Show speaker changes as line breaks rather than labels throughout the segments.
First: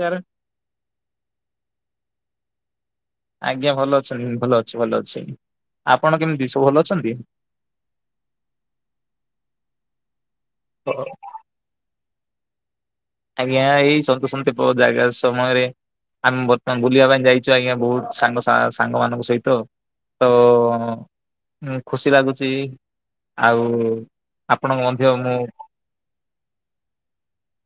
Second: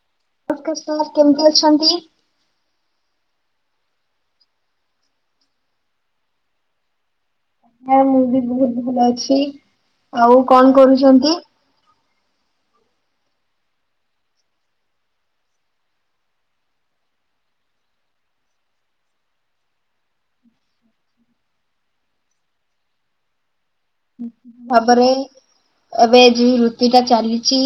ନମସ୍କାର
[unintelligible] ସାର୍ କେମତି ଅଛନ୍ତି?
ଆଜ୍ଞା ଭଲ ଅଛନ୍ତି ଭଲ ଅଛି ଭଲ ଅଛି। ଆପଣ କେମିତି ସବୁ ଭଲ ଅଛନ୍ତି?
ହଁ ମୁଁ ବି ବୋହୁତ ଭଲ ଅଛି। ଆଉ କଣ କରୁଚନ୍ତି?
ଆଜ୍ଞା ଏଇ ସନ୍ତସନ୍ତ ପ ଜାଗା ସମଏରେ ଆମେ ବର୍ତ୍ତମାନ ବୁଲିବା ପାଇଁ ଯାଇଚୁ ଆଜ୍ଞା ବହୁତ ସାଙ୍ଗ ସା ସାଙ୍ଗ ମାନଙ୍କ ସହିତ। ତ ଖୁସି ଲାଗୁଚି। ଆଉ ଆପଣଙ୍କୁ ମଧ୍ୟ
ଭାବରେ
ମୁଁ
ଏବେ ଯିଇ ଋତୁ ଟା ଚାଲିଚି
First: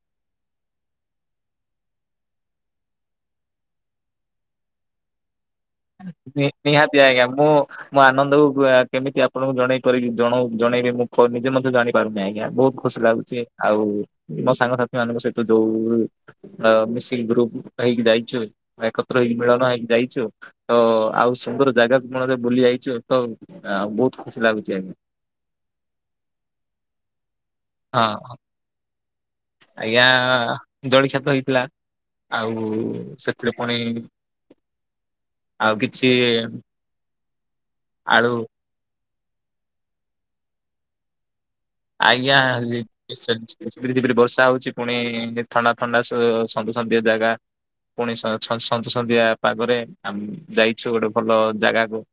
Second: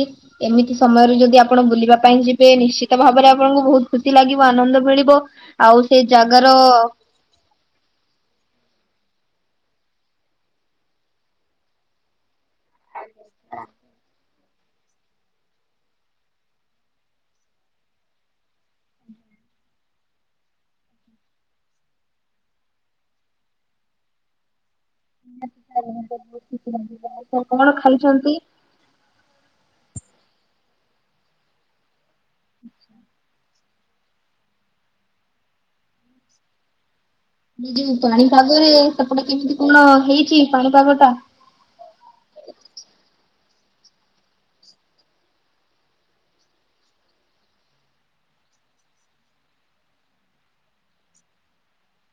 ଏମିତି ସମୟରେ ଯଦି ଆପଣ ବୁଲିବା ପାଇଁ ଯିବେ ନିଶ୍ଚିତ ଭାବରେ ଆପଣଙ୍କୁ ବହୁତ ଖୁସି ଲାଗିବ ଆନନ୍ଦ ମିଳିବ। ଆଉ ସେ ଜାଗାର
ନି-ନିହାତି ଆଜ୍ଞା ମୁଁ ମୋ ଆନନ୍ଦକୁ ଗୁ ଆ କେମିତି ଆପଣଙ୍କୁ ଜଣେଇ ପାରିବି ଜଣଉ ଜଣେଇବି ମୁଁ ଫୋନ୍ ନିଜେ ମଧ୍ୟ ଜାଣିପାରୁନି ଆଗ୍ ଜ୍ଞା ବହୁତ ଖୁସି ଲାଗୁଚି। ଆଉ ମୋ ସାଙ୍ଗସାଥି ମାନଙ୍କ ସହିତ ଯୋଉ ଅ ମିଶିକି ଗ୍ରୁପ ହେଇକି ଯାଇଚୁ। ଏକତ୍ର ହେଇକି ମିଳନ ହେଇକି ଯାଇଚୁ। ତ ଆଉ ସୁନ୍ଦର ଜାଗାକୁ ମଣରେ ବୁଲି ଆଇଚ ତ ଆଉ ଆଁ ବହୁତ୍ ଖୁସି ଲାଗୁଚି ଆଜ୍ଞା।
[unintelligible] ଖାଇଛନ୍ତି?
ହଁ ଆଜ୍ଞା ଆ। ଜଳିଖିଆ ତ ହେଇଥିଲା ଆଉ ସେଥିରେ ପୁଣି ଆଉ କିଛି
ଏ ଯୋଉ ପାଣି
ଆଳୁ
ପାଗରେ ସେପଟେ କେମିତି କଣ ହେଇଚି ପାଣିପାଗ ଟା?
ଆଜ୍ଞା ଲିଟ୍ ସେଜ୍ ଝିପିରି ଝିପିରି ବର୍ଷା ହଉଚି ପୁଣି ଥଣ୍ଡା ଥଣ୍ଡା ସ ଅ ସନ୍ଦୁ ସନ୍ଦିଆ ଜାଗା। ପୁଣି ସ ଛନ୍ ସନ୍ତ ସନ୍ତିଆ ପାଗରେ ଆମ୍ ଯାଇଛୁ ଗୋଟେ ଭଲ ଜାଗାକୁ।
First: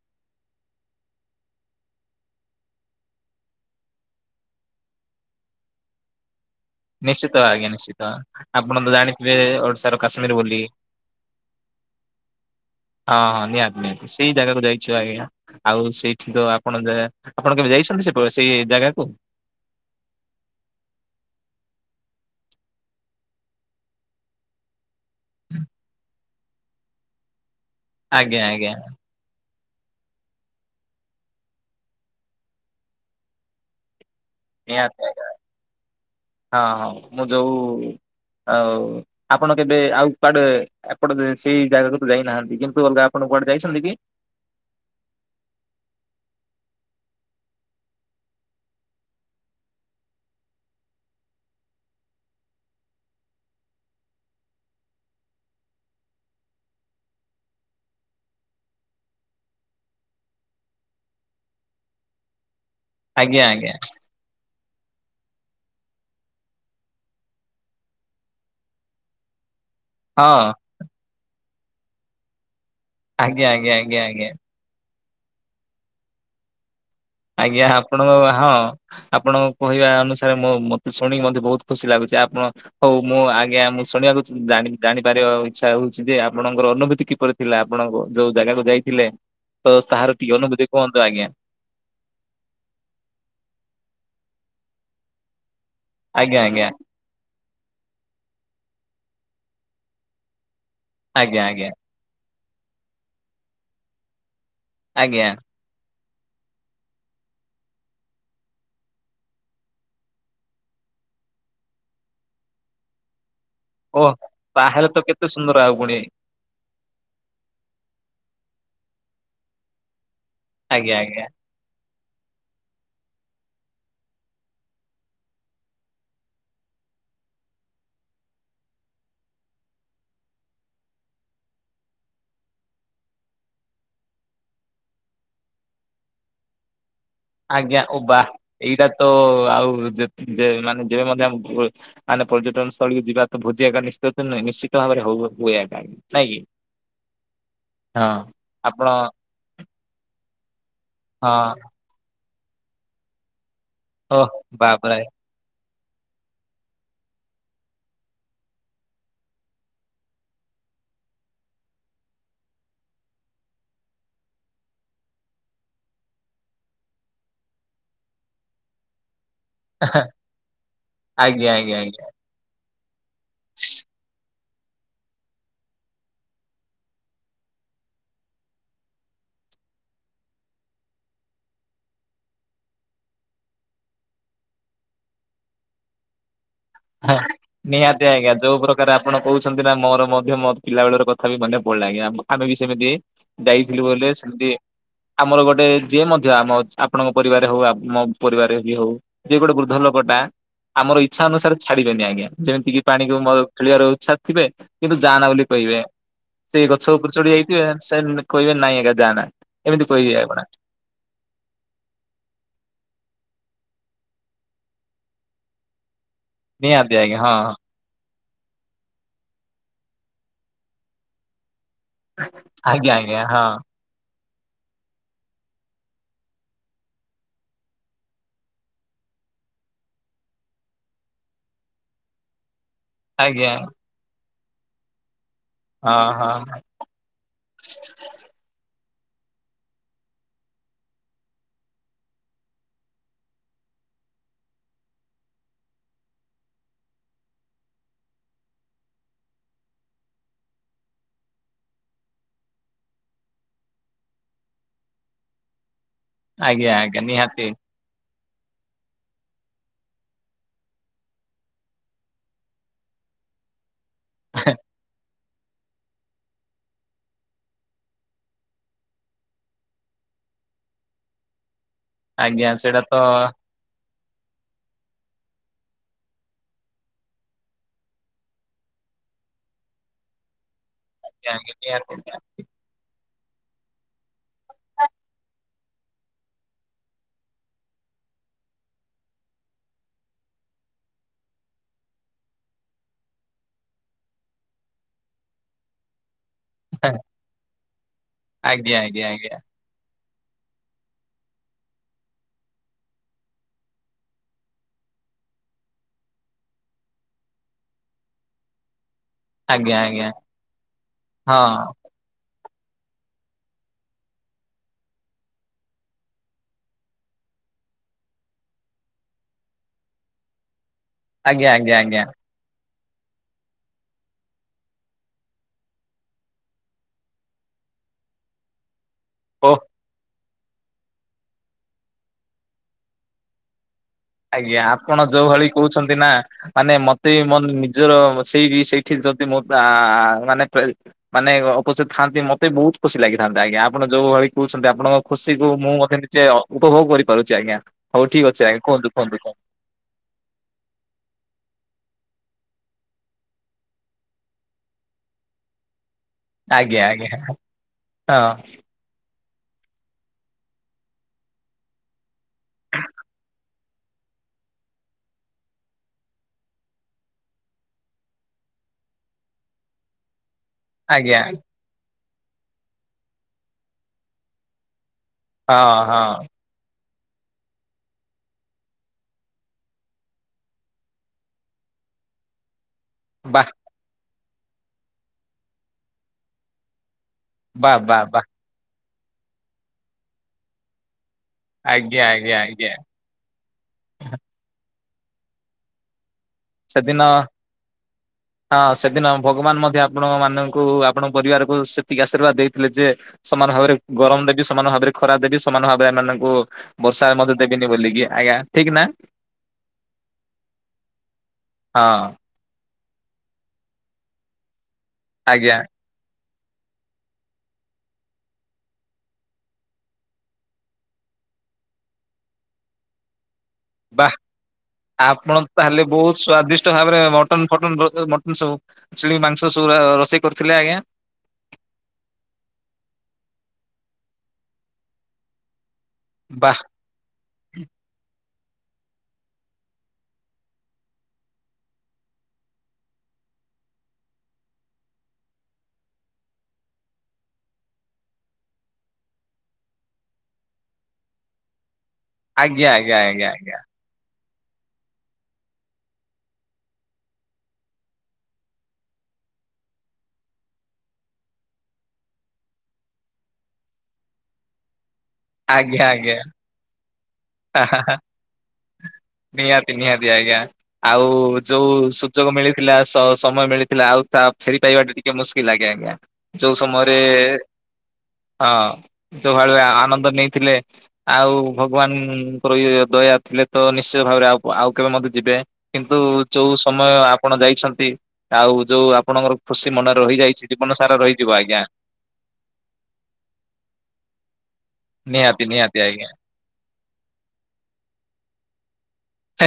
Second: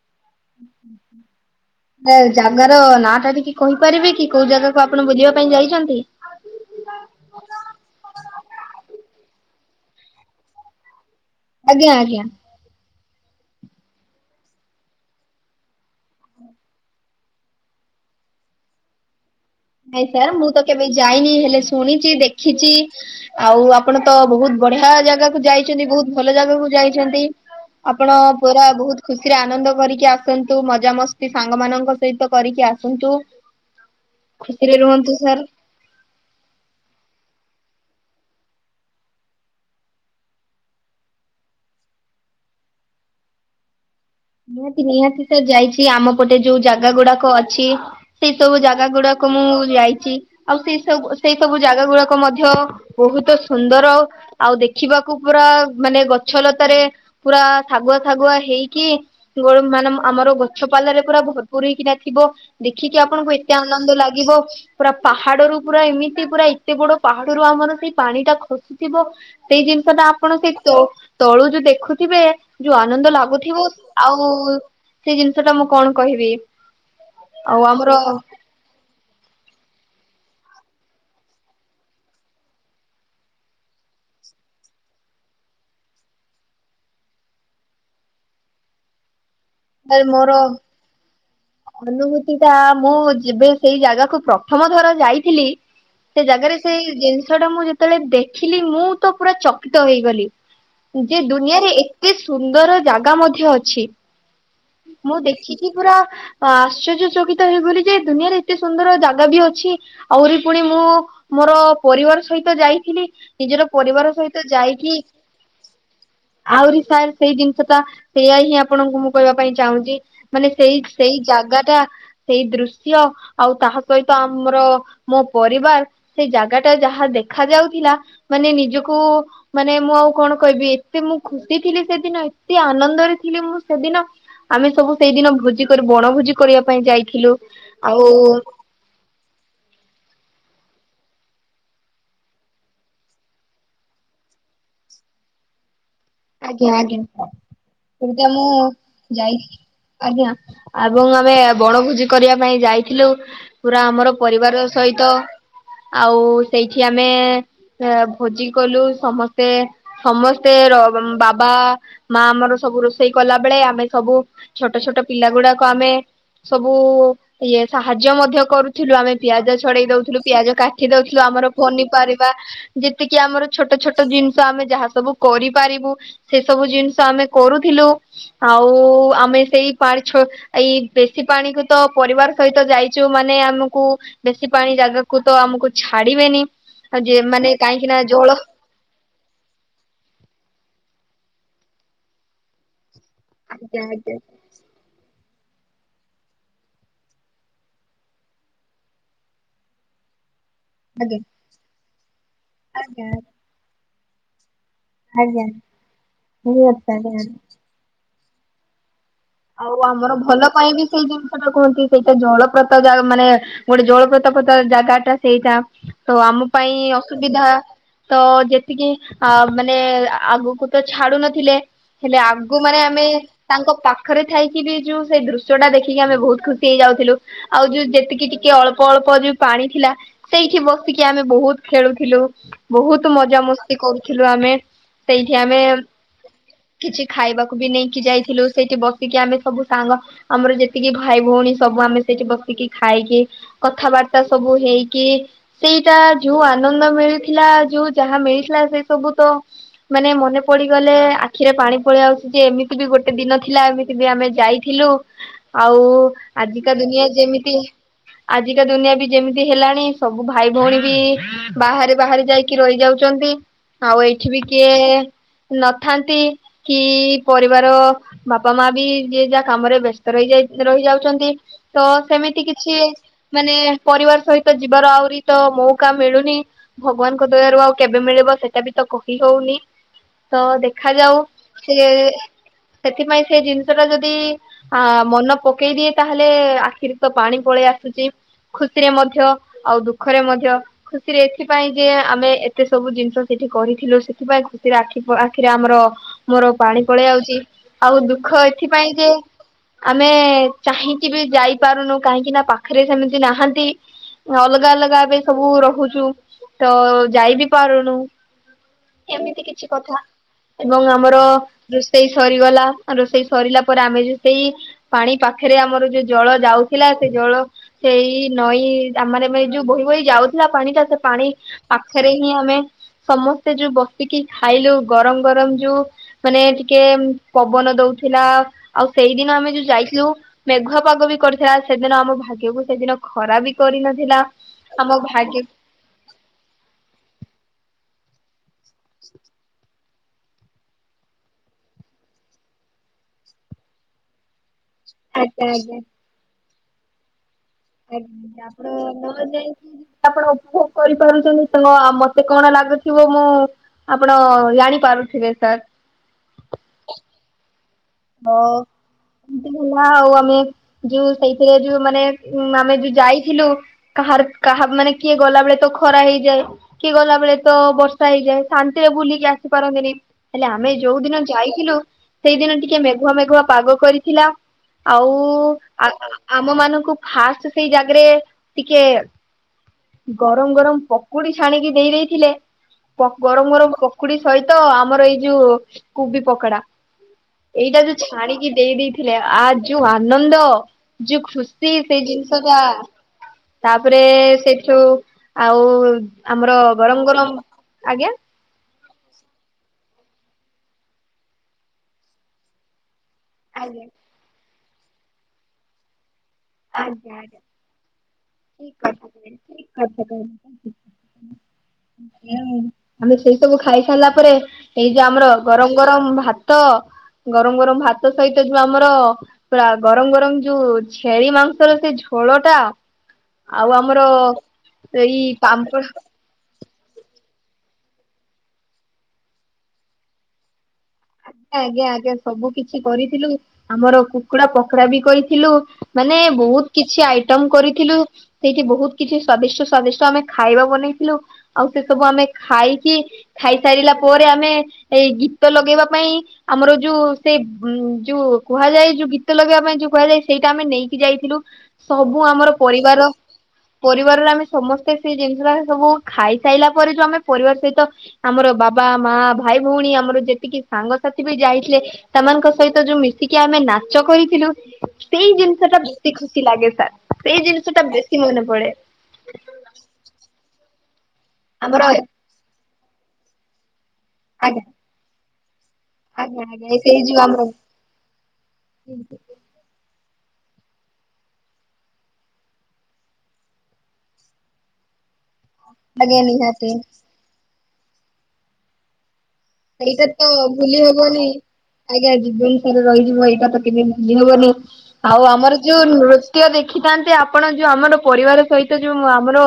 ଆ ଜାଗାର ନାଁ ଟା ଟିକେ କହିପାରିବେ କି କୋଉ ଜାଗାକୁ ଆପଣ ବୁଲିବା ପାଇଁ ଯାଇଚନ୍ତି?
ନିଶ୍ଚିତ ଆଜ୍ଞା ନିଶ୍ଚିତ ଆପଣ ତ ଜାଣିଥିବେ ଓଡିଶାର କାଶ୍ମୀର ବୋଲି।
ଆଜ୍ଞା ଆଜ୍ଞା।
ହଁ ହଁ ନିହାତି ନିହାତି ସେଇ ଜାଗାକୁ ଯାଇଛୁ ଆଜ୍ଞା, ଆଉ ସେଇଠି ତ ଆପଣ ଜାଗା ଆପଣ କେବେ ଯାଇ [unintelligible] ସେଇ ଜାଗାକୁ
ନାଇଁ ସାର୍ ମୁଁ ତ କେବେ ଯାଇନି ହେଲେ ଶୁଣିଚଗ ଦେଖିଚି ଆଉ ଆପଣ ତ ବହୁତ୍ ବଢିଆ ଜାଗାକୁ ଯାଇଚନ୍ତି ବହୁତ ଭଲ ଜାଗାକୁ ଯାଇଛନ୍ତି। ଆପଣ
ଆଜ୍ଞା
ପୁରା
ଆଜ୍ଞା
ବହୁତ ଖୁସିରେ ଆନନ୍ଦ। କରିକି ଆସନ୍ତୁ ମଜାମସ୍ତି ସାଙ୍ଗ ମାନଙ୍କ ସହିତ କରିକି ଆସନ୍ତୁ। ଖୁସିରେ
ନିହାତି
ରୁହନ୍ତୁ
ଆଜ୍ଞା
ସାର୍।
ହଁ ହଁ ମୁଁ ଯୋଉ ଆଉ ଆପଣ କେବେ ଆଉ କୁଆଡେ ଏପଟ ଦେ ସେଇ ଜାଗାକୁ ତ ଯାଇନାହାନ୍ତି କିନ୍ତୁ ଅଲଗା ଆପଣ ଙ୍କୁ ଆପଣ ଯାଇଛନ୍ତି କି?
ନିହାତି ନିହାତି ସାର୍ ଯାଇଛି ଆମ ପଟେ ଯୋଉ ଜାଗା ଗୁଡାକ ଅଛି ସେଇ ସବୁ ଜାଗା ଗୁଡାକ ତ ମୁଁ ଯାଇଚି ଆଉ ସେଇ ସବୁ ସେଇ ସବୁ ଜାଗା ଗୁଡାକ ମଧ୍ୟ ବହୁତ ସୁନ୍ଦର। ଆଉ ଦେଖିବାକୁ ପୁରା ମାନେ ଗଛ ଲତାରେ ପୁରା ଶାଗୁଆ ଫାଗୁଆ ହେଇକି ଗୋଳୁମ୍ ମାନମ୍ ଆମର ଗଛ ପାଲ ରେ ପୁରା ଭରପୁର ହେଇକିନା ଥିବ। ଦେଖିକି ଆପଣଙ୍କୁ
ଆଜ୍ଞା
ଏତେ
ଆଜ୍ଞା
ଆନନ୍ଦ ଲାଗିବ। ପୁରା ପାହାଡରୁୁ ପୁରା ଏମିତି ପୁରା ଏତେ ବଡ ପାହାଡରୁୁ ଆମର ସେଇ ପାଣି ଟା ଖସୁଥିବ। ସେଇ ଜିନିଷ ଟା ଆପଣ
ହଁ
ସେଇ ତଉ ତଳୁ ଯୋଉ ଦେଖୁଥିବେ ଯୋଉ ଆନନ୍ଦ
ଆଜ୍ଞା
ଲାଗୁଥିବ।
ଆଜ୍ଞା ଆଜ୍ଞା
ଆଉ
ଆଜ୍ଞା।
ସେଇ ଜିନିଷ ଟା ମୁଁ କଣ କହିବି? ଆଉ
ଆଜ୍ଞା
ଆମର
ଆପଣଙ୍କ ବା ହଁ ଆପଣଙ୍କ କହିବା ଅନୁସା ରେ ମୋ ମତେ ଶୁଣିକି ମତେ ବହୁତ ଖୁସି ଲାଗୁଚି ଆପଣ ହଉ ମୁଁ ଆଜ୍ଞା ମୁଁ ଶୁଣିବାକୁ ଜାନି ଜାଣିପାରେ। ତ ଇଛା ହଉଚି ଯେ ଆପଣଙ୍କର ଅନୁଭୂତି କିପରି ଥିଲା ଆପଣଙ୍କ ଯୋଉ ଜାଗାକୁ ଯାଇଥିଲେ। ତ ସ୍ତାହାର ଟିଅନ କୁ ଦେ କହନ୍ତୁ ଆଜ୍ଞା।
ଅନୁଭୂତିଟା ମୁଁ ଯେବେ ସେଇ ଜାଗାକୁ ପ୍ରଥମ ଥର ଯାଇଥିଲି ସେ
ଆଜ୍ଞା
ଜାଗାରେ
ଆଜ୍ଞା
ସେଇ ଜିନିଷ ଟା ମୁଁ ଯେତବେଳେ ଦେଖିଲି ମୁଁ ତ ପୁରା ଚକିତ ହେଇଗଲି। ଯେ
ଆଜ୍ଞା ଆଜ୍ଞା
ଦୁନିଆରେ ଏତେ ସୁନ୍ଦର ଜାଗା ମଧ୍ୟ ଅଛି। ମୁଁ
ଆଜ୍ଞା
ଦେଖିକି ପୁରା ଆଶ୍ଚର୍ଯ୍ୟଚକିତ ହେଇଗଲି ଯେ ଦୁନିଆରେ ଏତେ ସୁନ୍ଦର ଜାଗା ବି ଅଛି ଆହୁରି ପୁଣି ମୁଁ ମୋର ପରିବାର ସହିତ ଯାଇଥିଲି ନିଜର
ଓହ
ପରିବାର ସହିତ
ତାହେଲେ
ଯାଇକି
ତ କେତେ ସୁନ୍ଦର ଆଉ ପୁଣି
ଆଉରି ସାର୍ ସେଇ ଜିନିଷ ଟା ସେଇୟା ହିଁ ହବ୍ ଆପଣଙ୍କୁ ମୁଁ କହିବା ପାଇଁ ଚାହୁଁଚି ମାନେ ସେଇ
ଆଜ୍ଞା
ସେଇ
ଆଜ୍ଞା
ଜାଗା ଟା ସେଇ ଦୃଶ୍ୟ ଆଉ ତାହା ସହିତ ଆମର ମୋ ପରିବାର ସେଇ ଜାଗା ଟା ଯାହା ଦେ ଦେଖା ଯାଉଥିଲା ମାନେ ନିଜୁକୁ ମାନେ ମୁଁ ଆଉ କଣ କହିବି ଏତେ ମୁଁ ଖୁସି ଥିଲି ସେଦିନ ଏତେ ଆନନ୍ଦରେ ଥିଲି ମୁଁ ସେଦିନ ଆମେ ସବୁ ସେଇଦିନ ଭୋଜି କରି ବଣଭୋଜି କରିବା ପାଇଁ ଯାଇ
ଆଜ୍ଞା ଓବା ଏଇଡ଼ା ତ ଆଉ ଯେ ଦେ ମାନେ ଯେବେ ମଧ୍ୟ ଆମେ ବ ମାନେ ପର୍ଯ୍ୟଟନ ସ୍ଥଳୀକୁ ଯିବା ତ ଭୋଜି ୟାକା [unintelligible] ନୁହେଁ ନିଶ୍ଚିତ ଭାବରେ ହୋଉ ହୁଏ ଆଗେ ଆଗେ
ଆଜ୍ଞା ଆଜ୍ଞା ସେଇଡ଼ା ମୁଁ
ଆପଣ
ଯାଇ ଆଜ୍ଞା। ଆବଂ
ହଁ
ଆମେ ବଣଭୁଜି କରିବା ପାଇଁ ଯାଇଥିଲୁ ପୁରା ଆମର
ଓଃ
ପରିବାର
ବାପରେ
ସହିତ। ଆଉ ସେଇଠି ଆମେ ଏଁଆଁ ଭୋଜି କଲୁ ସମସ୍ତେ ସମସ୍ତେ ର ବାବା ମା ଆମର ସବୁ ରୋଷେଇ କଲା ବେଳେ ଆମେ ସବୁ ଛୋଟୋ ଛୋଟୋ ପିଲା ଗୁଡାକ ଆମେ ସବୁ ଇଏ ସାହାଯ୍ୟ ମଧ୍ୟ କରୁଥିଲୁ ଆମେ ପିଆଜ ଛଡେଇ ଦୋଉଥୁଲୁ ପିଆଜ କାଠି ଦୋଉଥୁଲୁ ଆମର
ଆଜ୍ଞା ଆଜ୍ଞା ଆଜ୍ଞା।
ପନିପାରିବା ଯେତିକି ଆମର ଛୋଟୋ ଛୋଟୋ ଜିନିଷ ଆମେ ଯାହା ସବୁ କରି ପାରିବୁ ସେ ସବୁ ଜିନିଷ ଆମେ କରୁଥିଲୁ ଆଉ ଆମେ ସେଇ ପାଣେଛ ଏଇ ବେଶୀ ପାଣିକୁ ତ ପରିବାର ସହିତ ଯାଇଚୁ ମାନେ ଆମକୁ ବେଶୀ ପାଣି ଜାଗାକୁ ତ ଆମ କୁ ଛାଡିବେନି। ଆଉ
ହଁ
ଯେ ମାନେ କାହିଁକି ନା
ନିହାତି
ଜଳ
ଆଜ୍ଞା ଯୋଉ ପ୍ରକାରେ ଆପଣ କୋହୁଛନ୍ତି ନା ମୋର ମଧ୍ଯ ପିଲାବେଳର କଥା ବି ମନେ ପଡିଲା ଆଜ୍ଞା ଆମ ଆମେ ବି ସେମିତି
ଆଜ୍ଞା
ଯାଇଥିଲୁ ବୋଲେ
ଆଜ୍ଞା
ସେମିତି ଆମର ଗୋଟେ ଯିଏ ମଧ୍ୟ ଆମ ଆପଣଙ୍କ ପରିବାରରେ ହୋଉ ଆ ମୋ ପରିବାରରେ ବି ହୋଉ ଯିଏ ଗୋଟେ ବୃଦ୍ଧ ଲୋକୋ ଟା ଆମର ଇଚ୍ଛା ଅନୁସାରେ ଛାଡିବେନି ଆଜ୍ଞା ଯେମିତି କିି
ଆଜ୍ଞା
ପାଣିକୁ ମୋର ଖେଳିବାର ଇଚ୍ଛା ଥିବେ କି ତୁ ଯାନା ବୋଲି
ଆଜ୍ଞା
କହିବେ ସେଇ ଗଛ ଉପୁରୁ ଚଢି
ଆଜ୍ଞା
ଯାଇଥିବେ ସେ କହିବେ ନାଇଁ ଆଜ୍ଞା ଯାନା
ଆଉ ଆମର ଭଲ ପାଇଁ ବି ସେଇ ଜିନିଷ ଟା କୁହନ୍ତି ସେଇଟା ଜଳପ୍ରତ ଯାଗା ମାନେ ଗୋଟେ ଜଳପ୍ରତ ପତ ଜାଗା ଟା ସେଇଟା ତ ଆମ ପାଇଁ
ନିହାତି ଆଜ୍ଞା ହଁ
ଅସୁବିଧା ତ ଯେତିକି ଆଁ ମାନେ ଆଗୁକୁ ତ ଛାଡୁ ନଥିଲେ। ହେଲେ ଆଗୁ ମାନେ
ଆଜ୍ଞା
ଆମେ
ଆଜ୍ଞା ହଁ
ତାଙ୍କ ପା ପାଖରେ ଥାଇକି ବି ଯୋଉ ସେଇ ଦୃଶ୍ୟ ଟା ଦେଖିକି ଆମେ ବୋହୁତ ଖୁସି ହେଇଯାଉଥିଲୁ ଆଉ ଯୋଉ ଯେତିକି ଟିକେ ଅଳ୍ପ ଅଳ କ ଯୋଉ ପାଣି ଥିଲା ସେଇଠି ବସିକି ଆମେ ବୋହୁତ ଖେଳୁଥିଲୁ। ବୋହୁତ
ଆଜ୍ଞା
ମଜାମସ୍ତି କରୁଥିଲୁ ଆମେ ସେଇ ଠି ଆମେ
ହଁ ହଁ।
କିଛି ଖାଇବାକୁ ବି ନେଇକି ଯାଇଥିଲୁ ସେଇଠି ବ ଟିକିଏ ଆମେ ସବୁ ସାଙ୍ଗ ଆମର ଯେତିକି ଭାଇ ଭୋଉଣୀ ସବୁ ଆମେ ସେଇଠି ବସିକି ଖାଇକି କଥାବା ଟା ସବୁ ହେଇକି ସେଇଟା ଯୋଉ ଆନନ୍ଦ ମିଳିଥିଲା ଯୋଉ ଯାହା ମିଳିଥିଲା ସେଇ ସ ବୋହୁତ ମନେ ପଡିଗଲେ ଆଖିରେ ପାଣି ପଳେଇ ଆଉଚି ଯେ ଏମିତି ବି ଗୋଟେ ଦିନ ଥିଲା ଏମି ତି ବି ଆମେ ଯାଇଥିଲୁ ଆଉ
ଆଜ୍ଞା
ଆଜିକା
ଆଜ୍ଞା
ଦୁନିଆ
ନିହାତି
ଯେମିତି ଆଜିକା ଦୁନିଆ ବି ଯେମିତି ହେଲାଣି ସବୁ ଭାଇ ଭୋଉଣୀ ବି ବାହାରେ ବାହାରେ ଯାଇକି ରହିଯାଉ ଚନ୍ତି। ଆଉ ଏଇଠି ବି କିଏ ନଥାନ୍ତି କି ପରିବାର ବା ପା ମାଆ ବି ଯିଏ ଯାହା କାମରେ ବେସ୍ତ ରହିଯାଇ ରହିଯାଉଛନ୍ତି। ତ ସେମିତି
ଆଜ୍ଞା
କିଛି
ସେଇଟା ତ
ମାନେ ପରିବାର ସହିତ ଯିବାର ଆହୁରି ତ ମୋଉକା ମିଳୁନି ଭଗବାନଙ୍କ ଦୟାରୁ ଆଉ କେବେ ମିଳିବ ସେଟା ବି ତ ତ କହିହୋଉନି ତ ଦେଖାଯାଉ ସେ
ଆଜ୍ଞା ଆଜ୍ଞା ନିହାତି
ସେଥିପାଇଁ ସେ ଜିନ୍ସଟା ଯଦି ଆ ମନ ପକେଇ ଦିଏ ତାହେଲେ ଆଖିରେ ତ ପାଣି ପଳେଇ ଆସୁଚି। ଖୁସିରେ ମଧ୍ୟ ଆଉ ଦୁଃଖରେ ମଧ୍ୟ ଖୁସିରେ ଏଥିପାଇଁ ଯେ ଆମେ ଏତେ ସବୁ ଜିନ୍ସ ସେ ଠି କରିଥିଲୁ ସେଥିପାଇଁ ଖୁସିରେ ଆଖି ପ ଆଖିରେ ଆମର ମୋରୋ ପାଣି ପଳେଇ ଆଉଚି ଆଉ ଦୁ
ଆଜ୍ଞା ଆଜ୍ଞା ଆଜ୍ଞା।
ଆମେ ଚାହିଁକି ବି ଯାଇପାରୁନୁ କାହିଁକି ନା ପାଖେରେ ସେମିତି ନାହାନ୍ତି ଅଲଗା ଅଲ ଗା ଏବେ ସବୁ ରୋହୁଚୁ ତ ଯାଇ ବିି ପାରୁନୁ।
[inaudible]
ଏମିତି କିଛି
ଆଜ୍ଞା
କଥା
ଆଜ୍ଞା
ଏବଂ ଆମର
ହଁ
ରୁଷେଇ ସରିଗଲା। ରୋଷେଇ ସରିଲା ପରେ ଆମେ ଯୋଉ ସେଇ ପାଣି ପାଖେରେ ଆମର ଯୋଉ ଜଳ ଯାଉଥିଲା ସେ ଜଳ ଏଇ ନଈ ଆମର ଏବେ ଏ ଯୋଉ ବହି ବହି ଯାଉଥିଲା ପାଣି ଟା। ସେ ପାଣି
ଆଜ୍ଞା ଆଜ୍ଞା ଆଜ୍ଞା
ପାଖରେ ହିଁ ଆମେ ସମସ୍ତେ ଯୋଉ ବସିକି ଖାଇଲୁ ଗରମ ଗରମ ଯୋଉ ମାନେ ଟିକେ ପ ବନ ଦଉଥିଲା। ଆଉ ସେଇଦିନ ଆମେ
ଓଃ
ଯୋଉ ଯାଇଥିଲୁ ମେଘୁଆ ପାଗ ବି କରିଥିଲା। ସେଦିନ ଆମ ଭାଗ୍ୟକୁ ସେଇଦିନ ଖରା ବି କରିନ
ଆଜ୍ଞା ଆପଣ ଯୋଉ ଭଳି କହୁଛନ୍ତି ନା ମାନେ ମୋତେ ବି ମୋ ନିଜର ସେଇ ବି ସେଇଠି ଯଦି ମୋ ପା ଆ, ଆଉ ମାନେ ଫେଇ ମାନେ ଅ, ଅପସ୍ଥିତ ଥାନ୍ତି ମୋତେ ବହୁତ ଖୁସି ଲାଗିଥାନ୍ତା, ଆଜ୍ଞା ଆପଣ ଯୋଉ ଭଳି କୁ ଛନ୍ତି ଆପଣଙ୍କ ଖୁସି କୁ
ଆଜ୍ଞା
ମୁଁ
ଆଜ୍ଞା
ମଧ୍ୟ ନିଜେ ଅ, ଉପଭୋଗ କରିପାରୁଛି ଆଜ୍ଞା। ହଉ ଠିକ୍ ଅଛି ଆଜ୍ଞା କୁହନ୍ତୁ।
ଓ
କୁହନ୍ତୁ କୁହନ୍ତୁ
ଦେଖିକି ଆପଣ ଉପଭୋଗ କରିପାରୁଚନ୍ତି ତ ନ ଅ, ମୋତେ କଣ ଲାଗୁଥିବ ମୁଁ ଆପଣ ଜାଣିପାରୁଥିବେ ସାର୍।
ଆଜ୍ଞା ଆଜ୍ଞା
ହୋ
ହଁ
ଏମତିକି ନୂଆ ଆଉ ଆମେ ଯୋଉ ସେଇଥିରେ ଯୋଉ ମାନେ ଉଁ, ଆମେ ଯୋଉ ଯାଇଥିଲୁ କାହାର କାହା ମାନେ କିଏ ଗଲା ବେଳେ ତ ଖରା ହେଇଯାଏ। କିଏ ଗଲା ବେଳେ ତ ବର୍ଷା ହେଇଯାଏ। ଶାନ୍ତିରେ ବୁଲି କି ଆସିପାରନ୍ତିନି। ହେଲେ ଆମେ ଯୋଉ ଦିନ
ଆଜ୍ଞା
ଯାଇଥିଲୁ ସେଇଦିନ ଟିକେ ମେଘୁଆ ମେଘୁଆ ପାଗ କରିଥିଲା। ଆଉ
ହଁ
ଆ,
ହଁ
ଆମ ମାନଙ୍କୁ ଫାଷ୍ଟ ସେଇ ଜାଗାରେ ଟିକେ ଗରମ ଗରମ ପକୁଡି ଛାଣିକି ଦେଇ ଦେଇଥିଲେ।
ବାଃ
ପ-ଗରମ ଗରମ ପକୁଡି ସହିତ ଆମର ଏଇ ଯୋଉ କୁବି ପକୋଡା।
ବାଃ
ଏଇଟା ଯୋଉ
ବାଃ ବାଃ
ଛାଣିକି ଦେଇ ଦେଇଥିଲେ ଆ ଯୋଉ ଆନନ୍ଦ। ଯୋଉ ଖୁସି ସେଇ
ଆଜ୍ଞା
ଜିନିଷ
ଆଜ୍ଞା
ଟା।
ଆଜ୍ଞା
ତାପରେ ସେଠୁ ଆଉ ଆମର
ସେଦିନ
ଗରମ ଗରମ ଆଜ୍ଞା।
ହଁ ସେଦିନ ଭଗବାନ ମଧ୍ୟ ଆପଣ ମାନଙ୍କୁ ଆପଣଙ୍କ ପରିବାରକୁ ସେତିକି ଆଶୀର୍ବାଦ ଦେଇଥିଲେ ଯେ ସମାନ ଭାବରେ
ଆଜ୍ଞା
ଗରମ ରେବି ସମାନ ଭାବରେ ଖରା ଦେବି। ସମାନ ଭାବେ ଏମାନଙ୍କୁ ବର୍ଷା
ଆଜ୍ଞା,
ମଧ୍ୟ
ଆଜ୍ଞା
ଦେବିନି ବୋଲିକି ଆଜ୍ଞା ନା
ଠିକ କଥା କହିଲେ। ଏକଦମ୍ ଠିକ କଥା।
ହଁ।
ହୁଁ ଆମେ ସେଇ ସବୁ ଖାଇ ସାରିଲା ପରେ। ଏଇ ଯୋଉ ଆମର
ଆଜ୍ଞା
ଗରମ ଗରମ ଭା ତ ଗରମ ଗରମ ଭାତ ସହିତ ଯୋଉ ଆମର ପୁରା ଗରମ ଗରମ ଯୋଉ ଛି ଛେଳି ମାଂସ ର ସେଇ ଝୋଳ ଟା। ଆଉ ଆମର
ବାଃ
ଏଇ
ଆପଣ ତାହେଲେ
ପାମ୍ପଡ
ବହୁତ ସ୍ଵାଦିଷ୍ଟ ଭାବରେ ମ ଟନ୍ ଫଟନ୍ ଭ-ଅ, ମଟନ୍ ସ- ଛେଳି ମାଂସ ସବୁରା ରୋଷେଇ କରିଥିଲେ ଆଜ୍ଞା।
ଆଜ୍ଞା, ଆଜ୍ଞା, ଆଜ୍ଞା ସବୁ କିଛି କରିଥିଲୁ। ଆମର କୁକୁଡା ପୋକଡା ବି କରିଥିଲୁ। ମାନେ
ବାଃ
ବହୁତ କିଛି ଆଇଟମ କରିଥିଲୁ। ସେଇଠି ବହୁତ କିଛି ସ୍ଵାଦିଷ୍ଟ ସ୍ଵାଦିଷ୍ଟ ଆମେ ଖାଇବା ବନେଇଥିଲୁ। ଆଉ ସେ ସବୁ ଆମେ ଖାଇକି ଖାଇସାରିଲା ପରେ ଆମେ ଏଇ ଗୀତ ଲଗେଇବା ପାଇଁ ଆମର ଯୋଉ ସେ ଉଁ, ଯୋଉ କୁହାଯାଏ ଯୋଉ ଗୀତ ଲଗେଇବା ପାଇଁ ଯୋଉ କୁହାଯାଏ ସେଇଟା ଆମେ ନେଇ କି ଯାଇଥିଲୁ ସବୁ ଆମର
ଆଜ୍ଞା ଆଜ୍ଞା
ପରିବାର
ଆଜ୍ଞା ଆଜ୍ଞା
ପରିବାରରେ ଆମେ ସମସ୍ତେ ସେଇ ଜିନିଷଟା ଆମେ ସବୁ ଖାଇସାଇଲା ପରେ ଯୋଉ ଆମେ ପରିବାର ସହିତ ଆମର ବାବା, ମା, ଭା ଭାଇ ଭଉଣୀ ଆମର ଯେତିକି ସାଙ୍ଗସାଥି ବି ଯାଇଥିଲେ ସେମାନଙ୍କ ସହିତ ଯୋଉ ମିଶିକି ଆମେ ନାଚ କରିଥିଲୁ। ସେଇ ଜିନିଷ ଟା ବେଶୀ
ଆଜ୍ଞା
ଖୁସି ଲାଗେ ସାର୍। ସେଇ ଜିନିଷ
ଆଜ୍ଞା।
ଟା ବେଶୀ ମନେ ପଡେ।
ନିହାତି ନିହାତି ଆଜ୍ଞା। ଆଉ ଯୋଉ
ଆମର ଆଜ୍ଞା
ସୁଯୋଗ ମିଳିଥିଲା ସ-ସମୟ ମିଳିଥିଲା ଆଉ ତା ଫେରି ପାଇବା ଟା ଟିକେ ମୁସ୍ ସେ ଆଜ୍ଞା
ଆଜ୍ଞା
ଯୋଉ
ଆଜ୍ଞା
ସମୟରେ
ସେଇ ଯୋଉ ଆମର
ହଁ ଯୋଉ ଭଳି ଆ, ଆନନ୍ଦ ନେଇ ଥିଲେ। ଆଉ ଭଗବାନଙ୍କର ଇଏ ଦୟା ଥିଲେ ତ ନିଶ୍ଚିୟ ଭାବରେ ଆଉ କ-ଆଉ କେବେ ମଧ୍ୟ ଯିବେ। କିନ୍ତୁ
ଆଜ୍ଞା
ଯୋଉ
ନିହାତି।
ସମୟ ଆପଣ ଯାଇଛନ୍ତି। ଆଉ ଯୋଉ ଆପଣଙ୍କର ଖୁସି ମନରେ
ସେଇଟା ତ
ରହିଯାଇଛି ଜୀବନ
ଭୁଲି
ସାରା
ହବନି।
ରହିଯିବ ଆଜ୍ଞା।
ଆଜ୍ଞା, ଏ ଜୀବନ ସାରା ରହିଯିବ ଏଇଟା ତ କେବେ ଭୁଲି ହବନି। ଆଉ
ନିହାତି
ଆମର
ନିହାତି
ଯୋଉ
ଆଜ୍ଞା।
ନୃତ୍ୟ ଦେ ଶାକାନ୍ତି ଆ ଆପଣ ଯୋଉ ଆମର ପରିବାର ସହିତ ଯୋଉ ଆମର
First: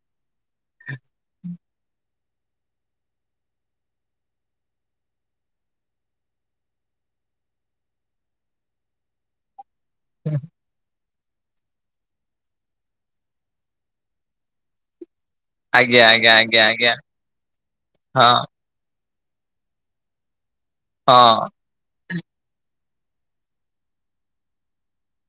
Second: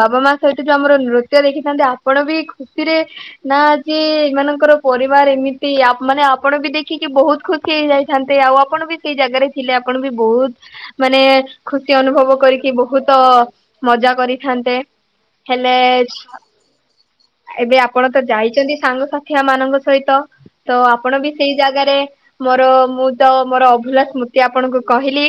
ବାବା ମା ସହିତ ଯୋଉ ଆମର ନୃତ୍ୟ ଦେଖିଥାନ୍ତି। ଆପଣ ବି ଖୁସିରେ ନା ଯିଏ ସେମାନଙ୍କର ପରିବାର ଏମିତି ମାନେ ଆପଣ ବି ଦେଖିକି ବହୁତ ଖୁସି ହେଇଯାଇଥାନ୍ତେ ଆଉ ଆପଣ ବି ସେଇ ଜାଗାରେ ଥିଲେ ଆପଣ ବି ବହୁତ ମାନେ ଖୁସି ଅନୁଭବ କରିକି ବହୁତ ମଜା କରିଥାନ୍ତେ। ହେଲେ
ଆଜ୍ଞା ଆଜ୍ଞା ଆଜ୍ଞା ଆଜ୍ଞା
ଏବେ ଆପଣ ତ
ହଁ
ଯାଇଛନ୍ତି ସାଙ୍ଗସା ଥିଲା ମାନଙ୍କ ସହିତ ତ ଆପଣ ବି
ହଁ
ସେଇ ଜାଗାରେ ମୋର ମୁଁ ତ ମୋର ଅଭୁଲା ସ୍ମୃତି ଆପଣଙ୍କୁ କହିଲି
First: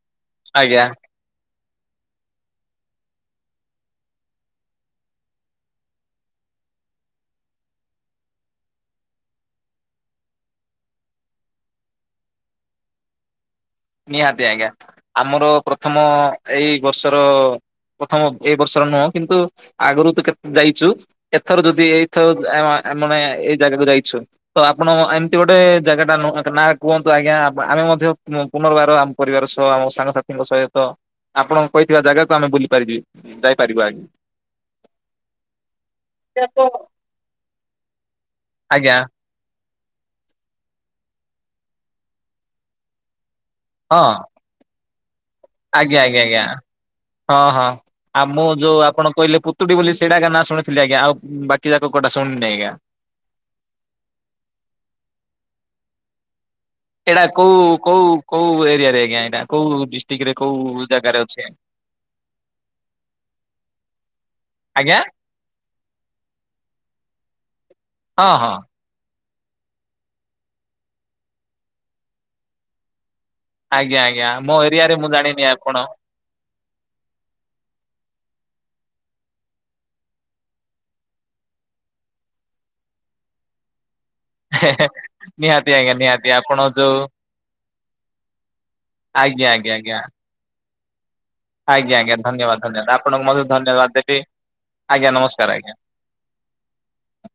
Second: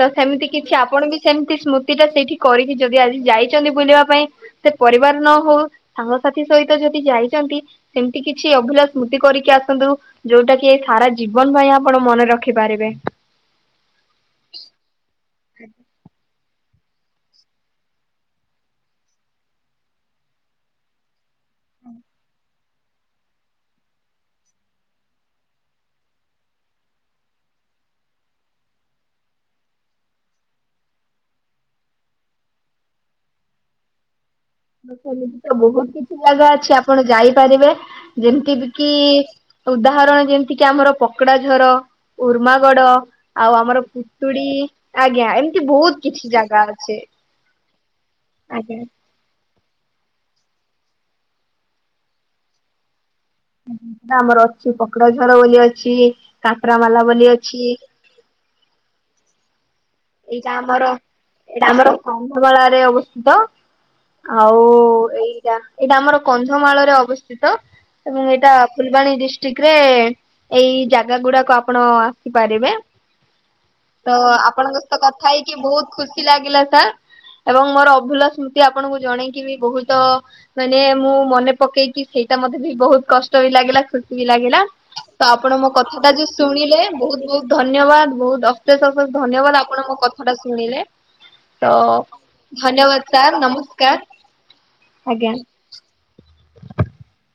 ତ ସେମିତି କିଛି
ଆଜ୍ଞା।
ଆପଣ ବି ସେମ ସ୍ମୃତି ଟା ସେଇଠି କରିକି ଯଦି ଆଜି ଯାଇଛନ୍ତି ବୁଲିବା ପାଇଁ ସେ ପରିବାର ନ ହଉ ସାଙ୍ଗସାଥି ସହିତ ଯଦି ଯାଇଛନ୍ତି ସେମ ତି କିଛି ଅଭିଲା ସ୍ମୃତି କରିକି ଆସନ୍ତୁ ଯୋଉଟା କି ଏ ସାରା ଜୀବନ ପାଇଁ ଆପଣ ମନେ ରଖି ପାରିବେ।
ନିହାତି ଆଜ୍ଞା ଆମର ପ୍ରଥମ ଏଇ ବର୍ଷର ପ୍ରଥମ ଏଇ ବର୍ଷର ନୁହଁ କିନ୍ତୁ ଆଗରୁ ତ କେତେ ଯାଇଛୁ। ଏଥର ଯଦି ଏଇଥର ଆମ ମାନେ ଏଇ ଜାଗାକୁ ଯାଇଛୁ ତ ଆପଣ ଏମିତି ଗୋଟେ ଜାଗା ଟା ନ ନା କୁହନ୍ତୁ ଆଜ୍ଞା ଆ ଆମେ ମଧ୍ୟ ପୁନ ପୁନର୍ବାର ଆମ ପରିବାର ସହ ଆମ ସାଙ୍ଗସାଥିୀଙ୍କ ସହିତ ଆପଣଙ୍କ କହିଥିବା ଜାଗାକୁ ଆମେ ବୁଲି ପାରିବି ଯାଇପାରିବା ଆଗ
ଖ ତ ବହୁତ କିଛି ଜାଗା ଅଛି ଆପଣ ଯାଇପାରିବେ ଯେମିତି କି
ଆଜ୍ଞା
ଉଦାହରଣ ଯେମିତି କିି ଆମର ପକଡ଼ା ଝର, ଉର୍ମାଗଡ଼ ଆଉ ଆମର
ହଁ
କୁତୁଡ଼ି
ଆଜ୍ଞା ଆଜ୍ଞା ଆଜ୍ଞା
ଅଛି
ହଁ ହଁ ଆ ମୁଁ
ଆଜ୍ଞା
ଯୋଉ ଆପଣ କହିଲେ ପୁ ତୁଡ଼ି ବୋଲି ସେଇଟା ଏଗା ନା ଶୁଣିଥିଲ ଆଜ୍ଞା ଆଉ ବାକି ଯାକ କୋଉଟା ଶୁଣିନି ଆଜ୍ଞା।
ଆମର ଅଛି ପକଡ଼ା ଝର ବୋଲି ଅଛି। କାଟରାମାଲା
ଏଇଟା
ବୋଲି ଅଛି
କୋଉ କୋଉ କୋଉ ଏରିଆ ରେ ଆଜ୍ଞା ଏଇଟା କୋଉ ଡିଷ୍ଟ୍ରିକ୍ଟ ରେ
ଏଇଟା
କୋଉ
ଆମର
ଜାଗାରେ ଅଛି?
ଏଇଟା ଆମର କନ୍ଧମାଳରେ ଅବସ୍ଥିତ। ଆଉ
ଆଜ୍ଞା
ଏଇଟା ଏଇଟା ଆମର କନ୍ଧମାଳ ରେ ଅବସ୍ଥିତ ଏବଂ
ହଁ
ଏଇଟା
ହଁ
ଫୁଲବାଣୀ ଡ଼ିସ ଟିକରେ ଏଇ ଜାଗା ଗୁଡ଼ାକ ଆପଣ ଆସିପାରିବେ।
ଆଜ୍ଞା
ତ
ଆଜ୍ଞା ମୋ
ଆପଣଙ୍କ
ଏରିଆ
କଥା ହେଇକି ବହୁତ ଖୁସି ଲାଗିଲା ସାର୍ ଏବଂ ମୋର ଅଭୁଲା ସ୍ମୁତି ତି ଆପଣଙ୍କୁ ଜଣେଇକି ବି ବହୁତ ମାନେ ମୁଁ ମନେ ପକେଇକି ସେଇଟା ମତେ ବି ବହୁତ କଷ୍ଟ ହେ ଲାଗିଲା ଖୁ ସି ଲାଗିଲା ତ ଆପଣ ମୋ
ନିହାତି ଆଜ୍ଞା
କଥାଟା
ନିହାତି
ଯୋଉ
ଆପଣ
ଶୁଣିଲେ
ଯୋଉ
ବହୁତ ବହୁତ ଧନ୍ୟବାଦ ବହୁତ ଅଶେଷ ଅଶେଷ
ଆଜ୍ଞା
ଧନ୍ୟବାଦ
ଆଜ୍ଞା
ଆପଣ ମୋ
ଆଜ୍ଞା
କଥାଟା ଶୁଣିଲେ। ତ
ଆଜ୍ଞା ଆଜ୍ଞା ଧନ୍ୟବାଦ ଧନ୍ୟବାଦ ଆପଣଙ୍କୁ
ସାର୍
ମଧ୍ୟ ଧନ୍ୟବାଦ
ନମସ୍କାର
ଦେବି। ଆଜ୍ଞା ନମସ୍କାର ଆଜ୍ଞା।